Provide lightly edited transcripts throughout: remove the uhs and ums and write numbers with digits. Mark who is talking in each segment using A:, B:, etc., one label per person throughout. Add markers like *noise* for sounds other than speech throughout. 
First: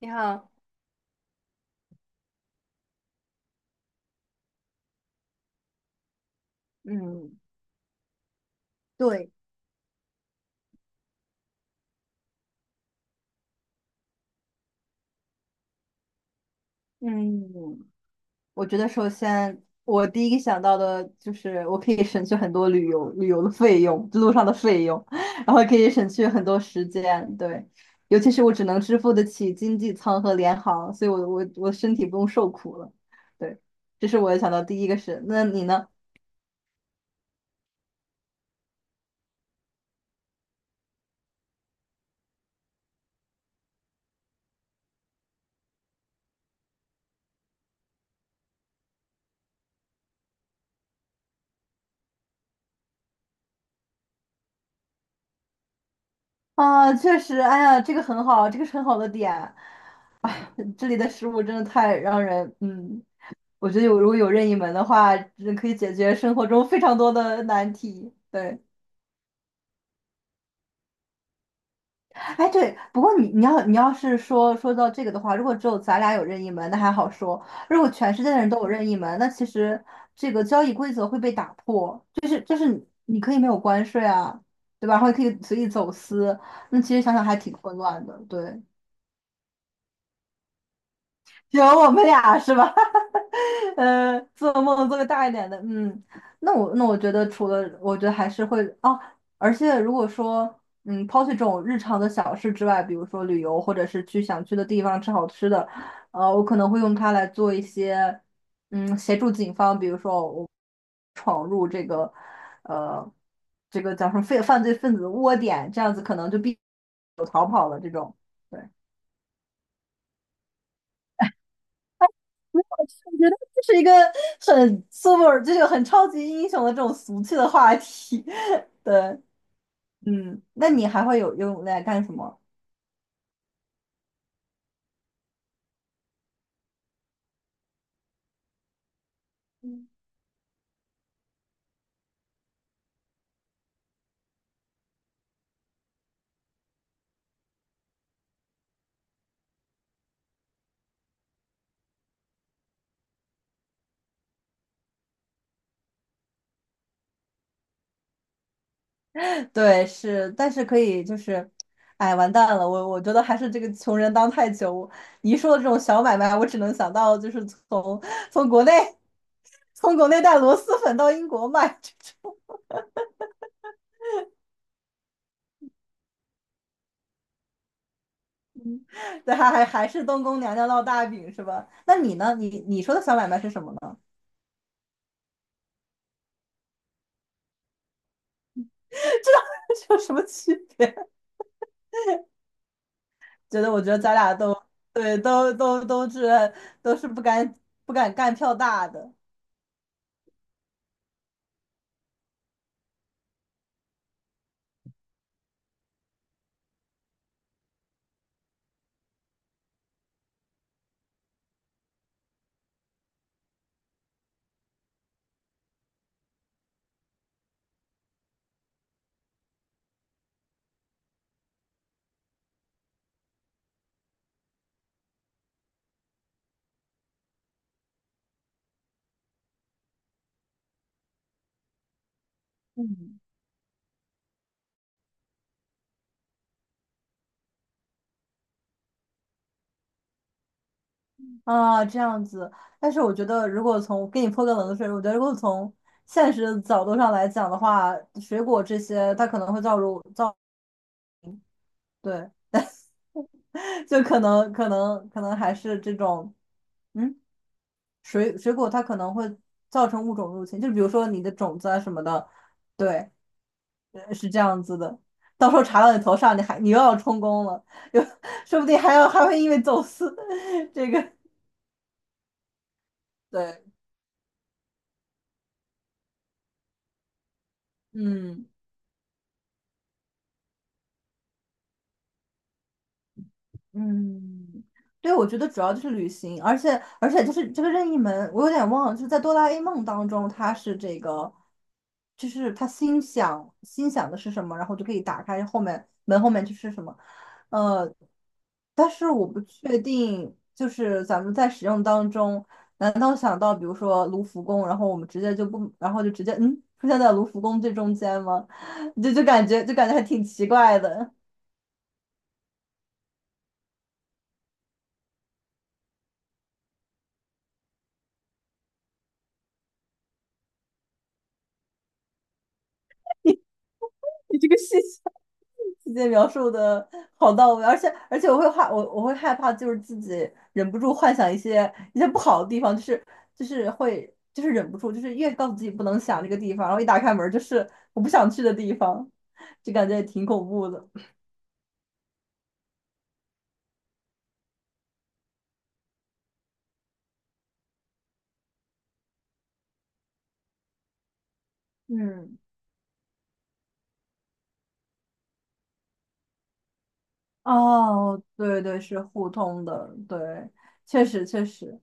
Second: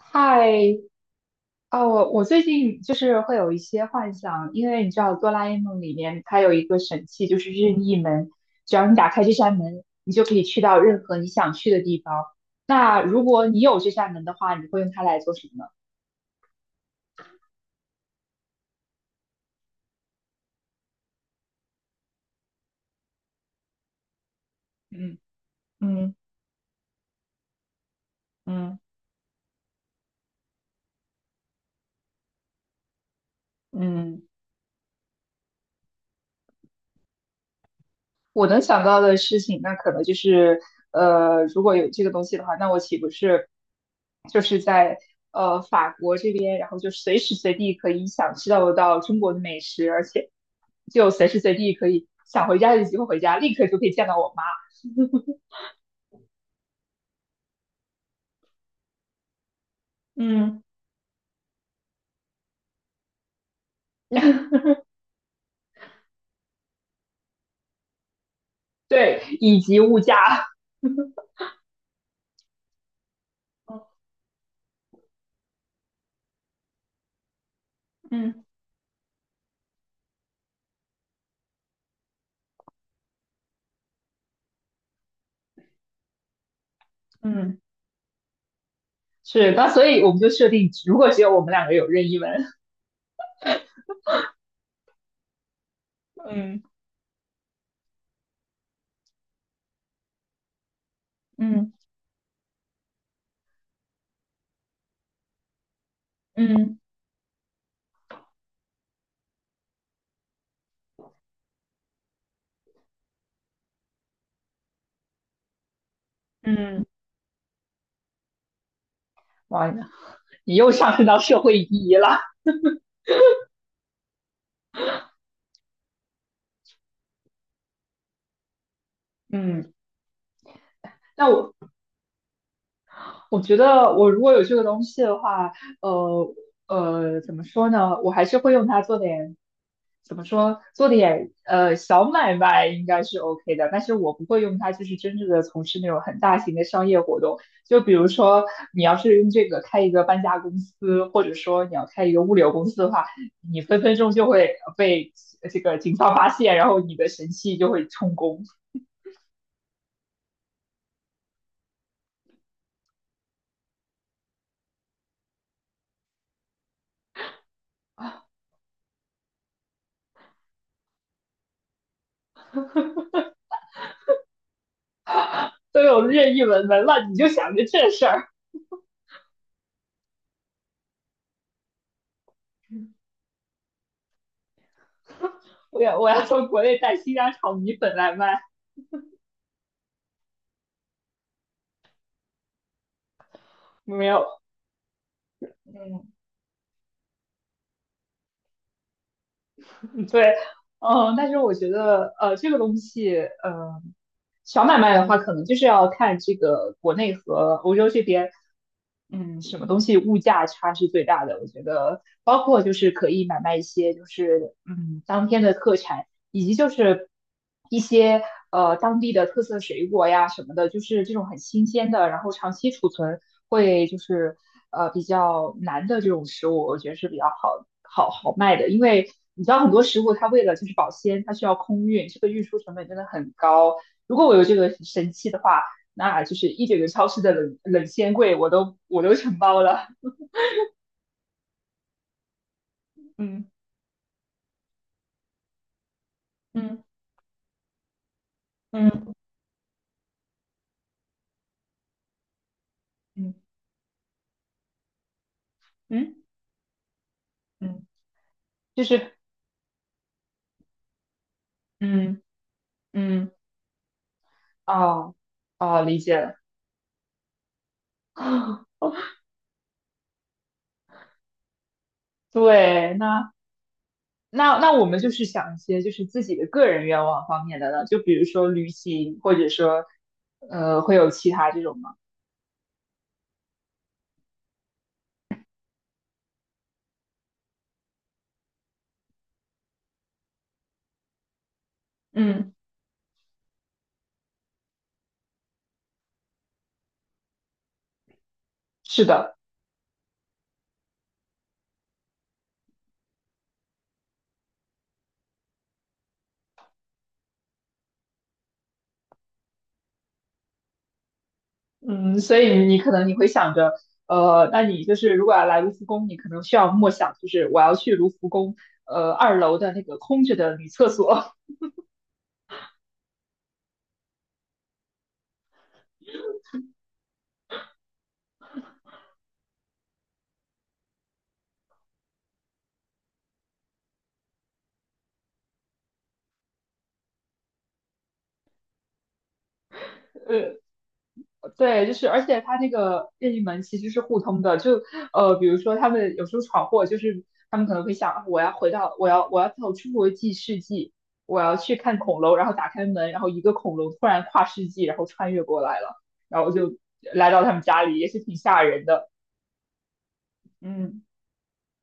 A: 你好，
B: 太啊，我最近就是会有一些幻想，因为你知道《哆啦 A 梦》里面它有一个神器，就
A: 嗯，
B: 是任意门，只要你打开
A: 对，
B: 这扇门，你就可以去到任何你想去的地方。那如果你有这扇门的话，你会用它来做什么呢？
A: 嗯，我觉得首先我第一个想到的就是我可以省去很多旅游的费用，路上的费用，
B: 嗯
A: *laughs* 然后可以省
B: 嗯
A: 去很多时间，对，尤其是我只
B: 嗯
A: 能支付得起经济舱和联航，所以我身体不用受苦了，对，这是
B: 嗯，
A: 我想到第一个是，那你呢？
B: 我能想到的事情，那可能就是，如果有这个东西的话，那我岂不是就是在法国这边，然后就随时随地可以享受到中国的美食，而且就随时随地可以想回家就机会回家，立刻就可以见到我妈。
A: 啊，确实，哎呀，这个很好，这个是很好的点，哎
B: 嗯
A: 这里的食物真的太让人，嗯。我觉得如果有任意
B: *laughs*
A: 门的话，真可以解决生活中非常多的难题。对，
B: 对，以及物价 *laughs*
A: 哎对，不过你你要你要是说到这个的话，如果只有咱俩有任意门，那还好说；如果全世界的
B: 嗯
A: 人都有任意门，那其实这个交易规则会被打破，就是你可以没有关税啊，对吧？然后也可以随意走私，那其实想想还挺
B: 嗯，
A: 混乱的。对，
B: 是，那所以我们就设定，如果只有我
A: *laughs*
B: 们
A: 有
B: 两个有
A: 我们
B: 任意
A: 俩
B: 门，
A: 是吧？做梦做个大一点的，嗯，
B: *laughs*
A: 那
B: 嗯，
A: 我那我觉得除了，我觉得还是会哦，而且如果说，抛弃这种
B: 嗯
A: 日常的小事之外，比如说旅游，或者是去想去的地方吃好吃的，我可能会
B: 嗯
A: 用它来做一些，协助警方，比如说我闯入这个，呃，这个叫什么犯罪分子的窝点，这样子可能就必
B: 嗯，
A: 有逃跑了这种。对。
B: 哇，你又上升到社会意义了。
A: 我觉得这是一个很 super,就是很超级英雄的这种俗气的话题。*laughs* 对，
B: 嗯，
A: 嗯，那你还会
B: 那
A: 有
B: 我
A: 用来干什么？
B: 我觉得我如果有这个东西的话，呃怎么说呢？我还是会用它做点，怎么说，做点小买卖应该是 OK 的，但是我不会用它，就是真正的从事那种很大型的商业活动。就比如说，你要是用这个开一个搬家公司，或者说你要开一个物流公司的话，你分分钟就会被这个警方发现，然后你的神器就会充公，
A: 对，是，但是可以就是，哎，完蛋了，我觉得还是这个穷人当太久。你一说的这种小买卖，我只能想到就是从国内从国内带螺蛳粉到英国卖，这
B: 都有任意门了，你就想着这事儿。
A: 对，还是东宫娘娘烙大饼是吧？那你呢？你说的小买卖是什么呢？
B: 我要从国内带新疆炒米粉来卖，
A: *laughs* 这有什么区别？我觉得
B: 没
A: 咱
B: 有，
A: 俩都对，都都
B: 嗯
A: 都是都是不敢干票大的
B: 对，嗯，但是我觉得这个东西，小买卖的话，可能就是要看这个国内和欧洲这边，嗯，什么东西物价差是最大的。我觉得，包括就是可以买卖一些就是嗯当天的特产，以及就是一些当地的特色水果呀什么的，就是这种很新鲜的，然后长期储存会就是比较难的这种食物，我觉得是比较好卖的，因为你知道很多食物它为了就是保鲜，它需要空运，这个运输成本真的
A: 嗯，
B: 很高。如果我有这个神器的话，那就是一整个超市的冷鲜柜我都承包了。
A: 啊，这样子。但是我觉得，
B: 嗯
A: 如果从给你泼个冷水，我觉得如果从现实的
B: 嗯
A: 角度上来讲的话，水果这些
B: 嗯
A: 它可能会造入造，对，
B: 嗯
A: *laughs* 就可能还是这
B: 嗯
A: 种，嗯，
B: 嗯，
A: 水果它
B: 就
A: 可能
B: 是
A: 会造成物种入侵，就比如说你的种子啊什么
B: 嗯
A: 的，对。
B: 嗯，
A: 是这样子的。
B: 哦
A: 到时候查
B: 哦
A: 到
B: 理
A: 你头
B: 解了，
A: 上，你又要充公了，又说不定还要
B: *laughs*
A: 还会因为走私 *laughs*，这个
B: 对，那。
A: 对，
B: 那那我们就是想一些就是自己的个人愿望方面的呢，就比如
A: 嗯。
B: 说旅行，或者说，呃，会有其他这种吗？
A: 嗯，对，我觉得主要就是旅行，而且就是这个任意门，我有点忘了，就是在哆啦 A 梦当中，它是这个，就是
B: 嗯，
A: 他心想的是什么，然后就可以打开后面门后面就是什么，呃，但
B: 是
A: 是我
B: 的，
A: 不确定，就是咱们在使用当中，难道想到比如说卢浮宫，然后我们直接就不，然后就直接出现在卢浮宫最中间吗？*laughs* 就感觉还挺奇怪的。
B: 嗯，所以你可能你会想着，那你就是如果要来卢浮宫，你可能需要默想，就是我要去卢浮宫，二楼的那个空着的女厕所，
A: *laughs* 你这个细节描述的好到位，而且我会害怕，就是自己忍不住幻想一些不好的地方，就是会忍不住，就是越告诉自己不能想这个地方，然后一打开门就是我不想去的地方，就感觉也挺
B: *laughs*
A: 恐
B: 呃，
A: 怖的。
B: 对，就是，而且它那个任意门其实是互通的，就比如说他们有时候闯祸，就是他们可能会想，啊我要回到，我要走出国际世纪，我要去看恐龙，
A: 嗯。
B: 然后打开门，然后一个恐龙突然跨世纪，然后穿越过来了，然后就来到他们家里，也是
A: 哦，
B: 挺
A: 对
B: 吓
A: 对，
B: 人
A: 是
B: 的。
A: 互通的，对，
B: 嗯
A: 确实确实，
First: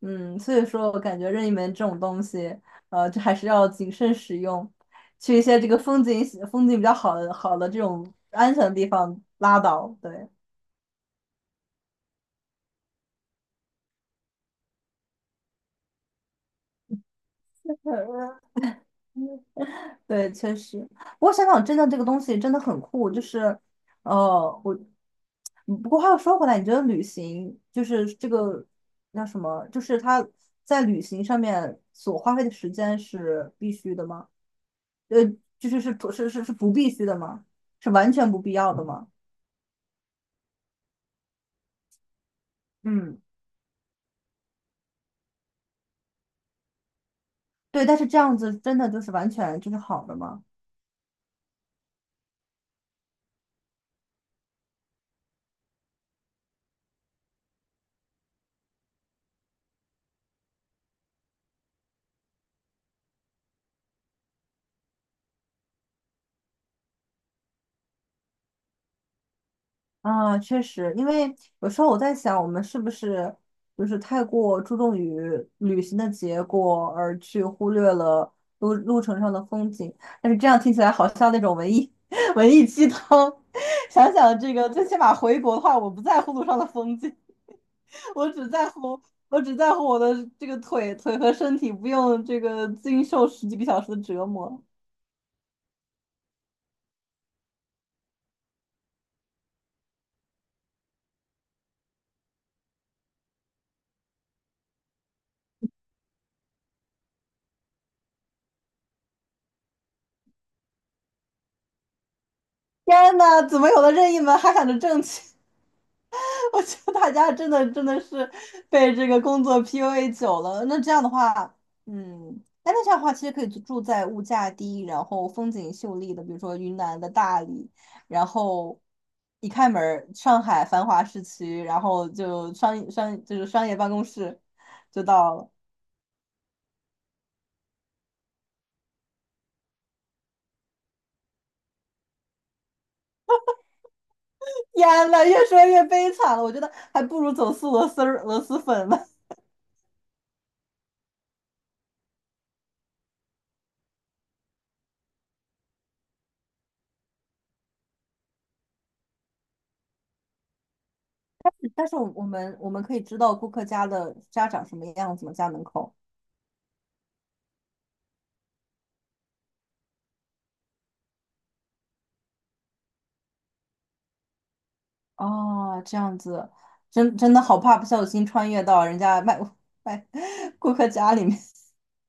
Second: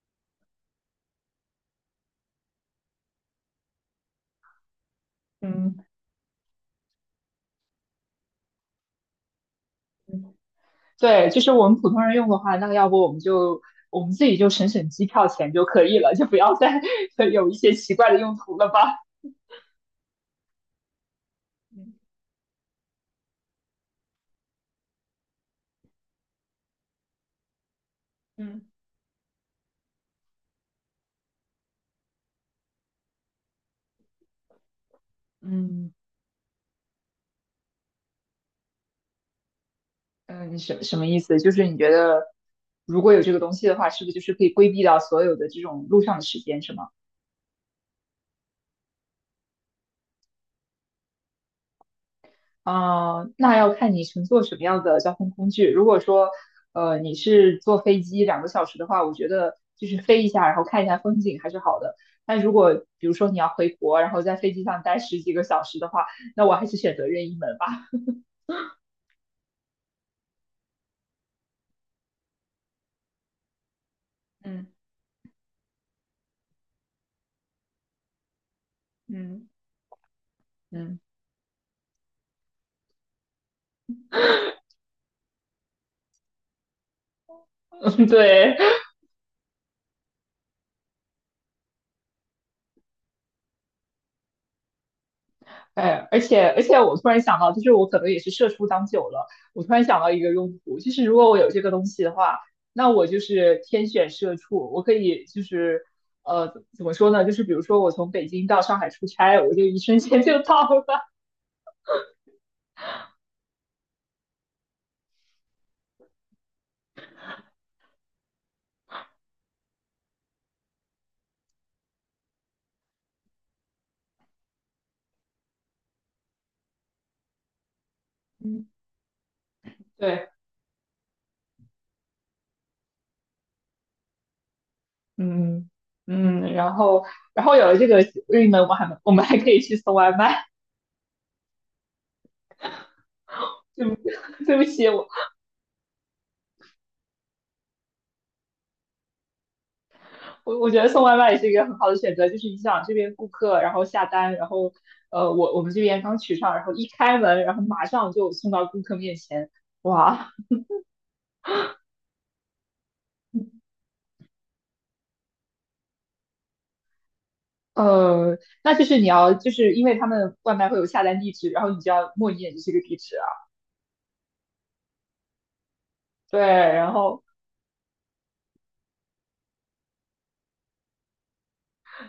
A: 所以说我感觉任意门这种东西，就还是要谨慎使用，去一些这个
B: 嗯，
A: 风景比较好的这种安全的地方拉倒，对。
B: 对，就是我们普通人用的话，那要不我们就我们自己就省机票钱就可以了，就不要再 *laughs* 有一些奇怪的用
A: *laughs*
B: 途了吧。
A: 对，确实。不过香港真的这
B: 嗯
A: 个东西真的很酷，就是，呃，我，不过话又说回来，你觉得旅行就是这
B: 嗯。
A: 个那什么，就是他在旅行上面所花费的时间是必须的吗？呃，就是
B: 嗯
A: 是不是不必须的吗？是完全不必要的吗？
B: 嗯，什么意思？就是你觉得如果
A: 嗯，
B: 有这个东西的话，是不是就是可以规避掉所有的这种路上的时间，是吗？
A: 对。但是这样子真的就是完全就是好的吗？
B: 啊、那要看你乘坐什么样的交通工具。如果说，你是坐飞机2个小时的话，我觉得就是飞一下，然后看一下风景还是好的。但如果比如说你要回国，然后在飞机上待十几个小时的话，那我还是选择任意门吧。
A: 啊，确实，因为有时候我在想，我们是不是就是太过
B: 嗯
A: 注重于旅行的结果，而去忽略了路程上的
B: 嗯，
A: 风景？但是这样听起来
B: 嗯，
A: 好像那种文艺 *laughs* 文艺鸡汤。想想这个，最起码回国的话，我不在乎路上的风景，
B: *laughs*
A: *laughs* 我只
B: 对。
A: 在乎我只在乎我的这个腿和身体，不用这个经受十几个小时的折磨。
B: 哎，而且，我突然想到，就是我可能也是社畜当久了，我突然想到一个用途，就是如果我有这个东西的话，那我就是天选社畜，我可以就是呃，怎么说呢？就是比如说我从北京到上海出差，我就一瞬间就到了。
A: 天呐，怎么有的任意门还喊着挣钱？*laughs* 我觉得大家真的真的是被这个工作 PUA 久了。那这样的话，嗯，哎，那这样的话，其实可以住在物价低，然后风景秀丽的，比如说云南的大理，然
B: 嗯
A: 后一开门儿，
B: 对，
A: 上海繁华市区，然后就商商就是商业办公室就到了。
B: 嗯嗯，然后然后有了这个运能，我们还可以去送外卖。对不 *laughs* 对不起，我
A: 天呐，越说越悲惨了，我觉得还不如走私螺丝儿螺蛳粉呢。
B: 我我觉得送外卖也是一个很好的选择，就是你想这边顾客，然后下单，然后我们这边刚取上，然后一开门，然后马上就送到顾客面前，哇，
A: *laughs* 但是我们可以知道顾客家的家长什么样子吗？家门口。
B: 呃，那就是你要就是因为他们外卖会有下单地址，然后你就要默念这是个地址啊，
A: 哦，这样
B: 对，
A: 子，
B: 然
A: 真
B: 后
A: 真的好怕不小心穿越到人家卖 *laughs* 卖顾客家里面。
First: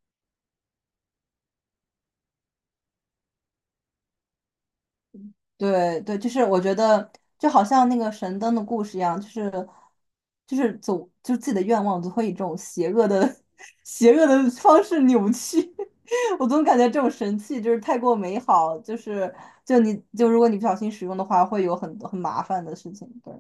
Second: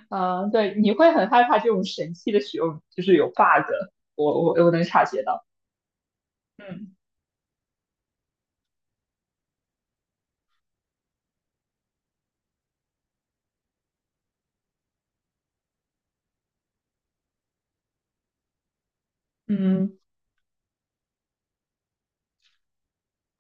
B: 嗯、对，你会很害怕这种神器的使用就是有 bug，我能察觉
A: *laughs*
B: 到，
A: 对对，就是我觉
B: 嗯
A: 得就好像那个神灯的故事一样，就是走，就自己的愿望总会以这种邪恶的 *laughs* 邪恶的方式扭曲。*laughs* 我总感觉这种神器就是太过美好，就是就你
B: 嗯。
A: 就如果你不小心使用的话，会有很多很麻烦的事情。对，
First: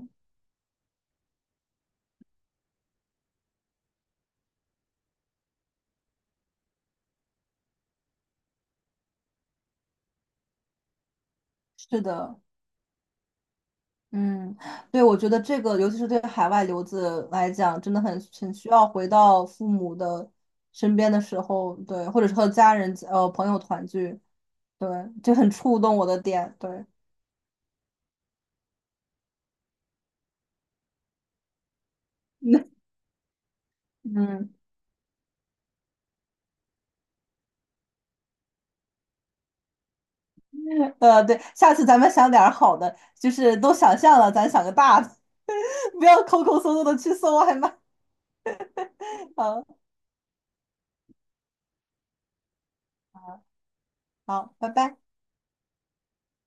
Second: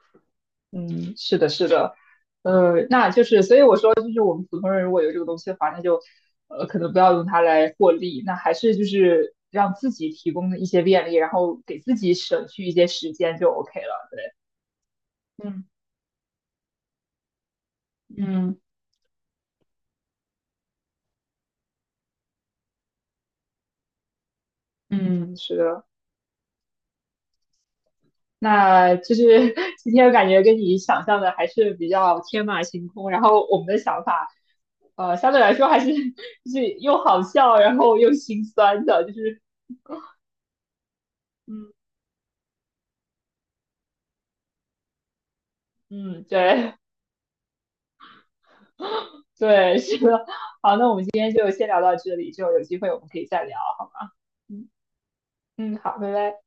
B: 嗯，是的，是的，那就是，所以我说，就是我们普通人如果有这个东西的话，那就，可能不要用它来获利，那还是就是让自己提供一些便利，然后给自
A: 是
B: 己
A: 的。
B: 省去一些时间就 OK 了。对，
A: 嗯，对，我觉得这
B: 嗯
A: 个，尤其是对海外留子来讲，真的很
B: 嗯
A: 需要回到父母的身边的时候，对，或者是和家人、朋友团聚，对，
B: 嗯
A: 就
B: 嗯
A: 很
B: 是
A: 触
B: 的，
A: 动我的点，对，
B: 那就是 *laughs* 今天感觉跟你想象的还是比较天马行
A: *laughs*
B: 空，然后我们的想法，
A: 嗯，
B: 相对来说还是 *laughs* 就是又好笑，然后又心酸的，就是。
A: 对，
B: 嗯
A: 下次咱们想点儿好的，就是都想象了，咱想个大的，*laughs* 不要
B: 嗯，
A: 抠抠搜
B: 对
A: 搜的去搜外卖，*laughs*
B: 对，
A: 嗯，
B: 是的，好，那我们今天就先聊到这里，之后有机会我们可以再聊，好吗？
A: 好，
B: 嗯
A: 拜拜。
B: 嗯，好，拜拜。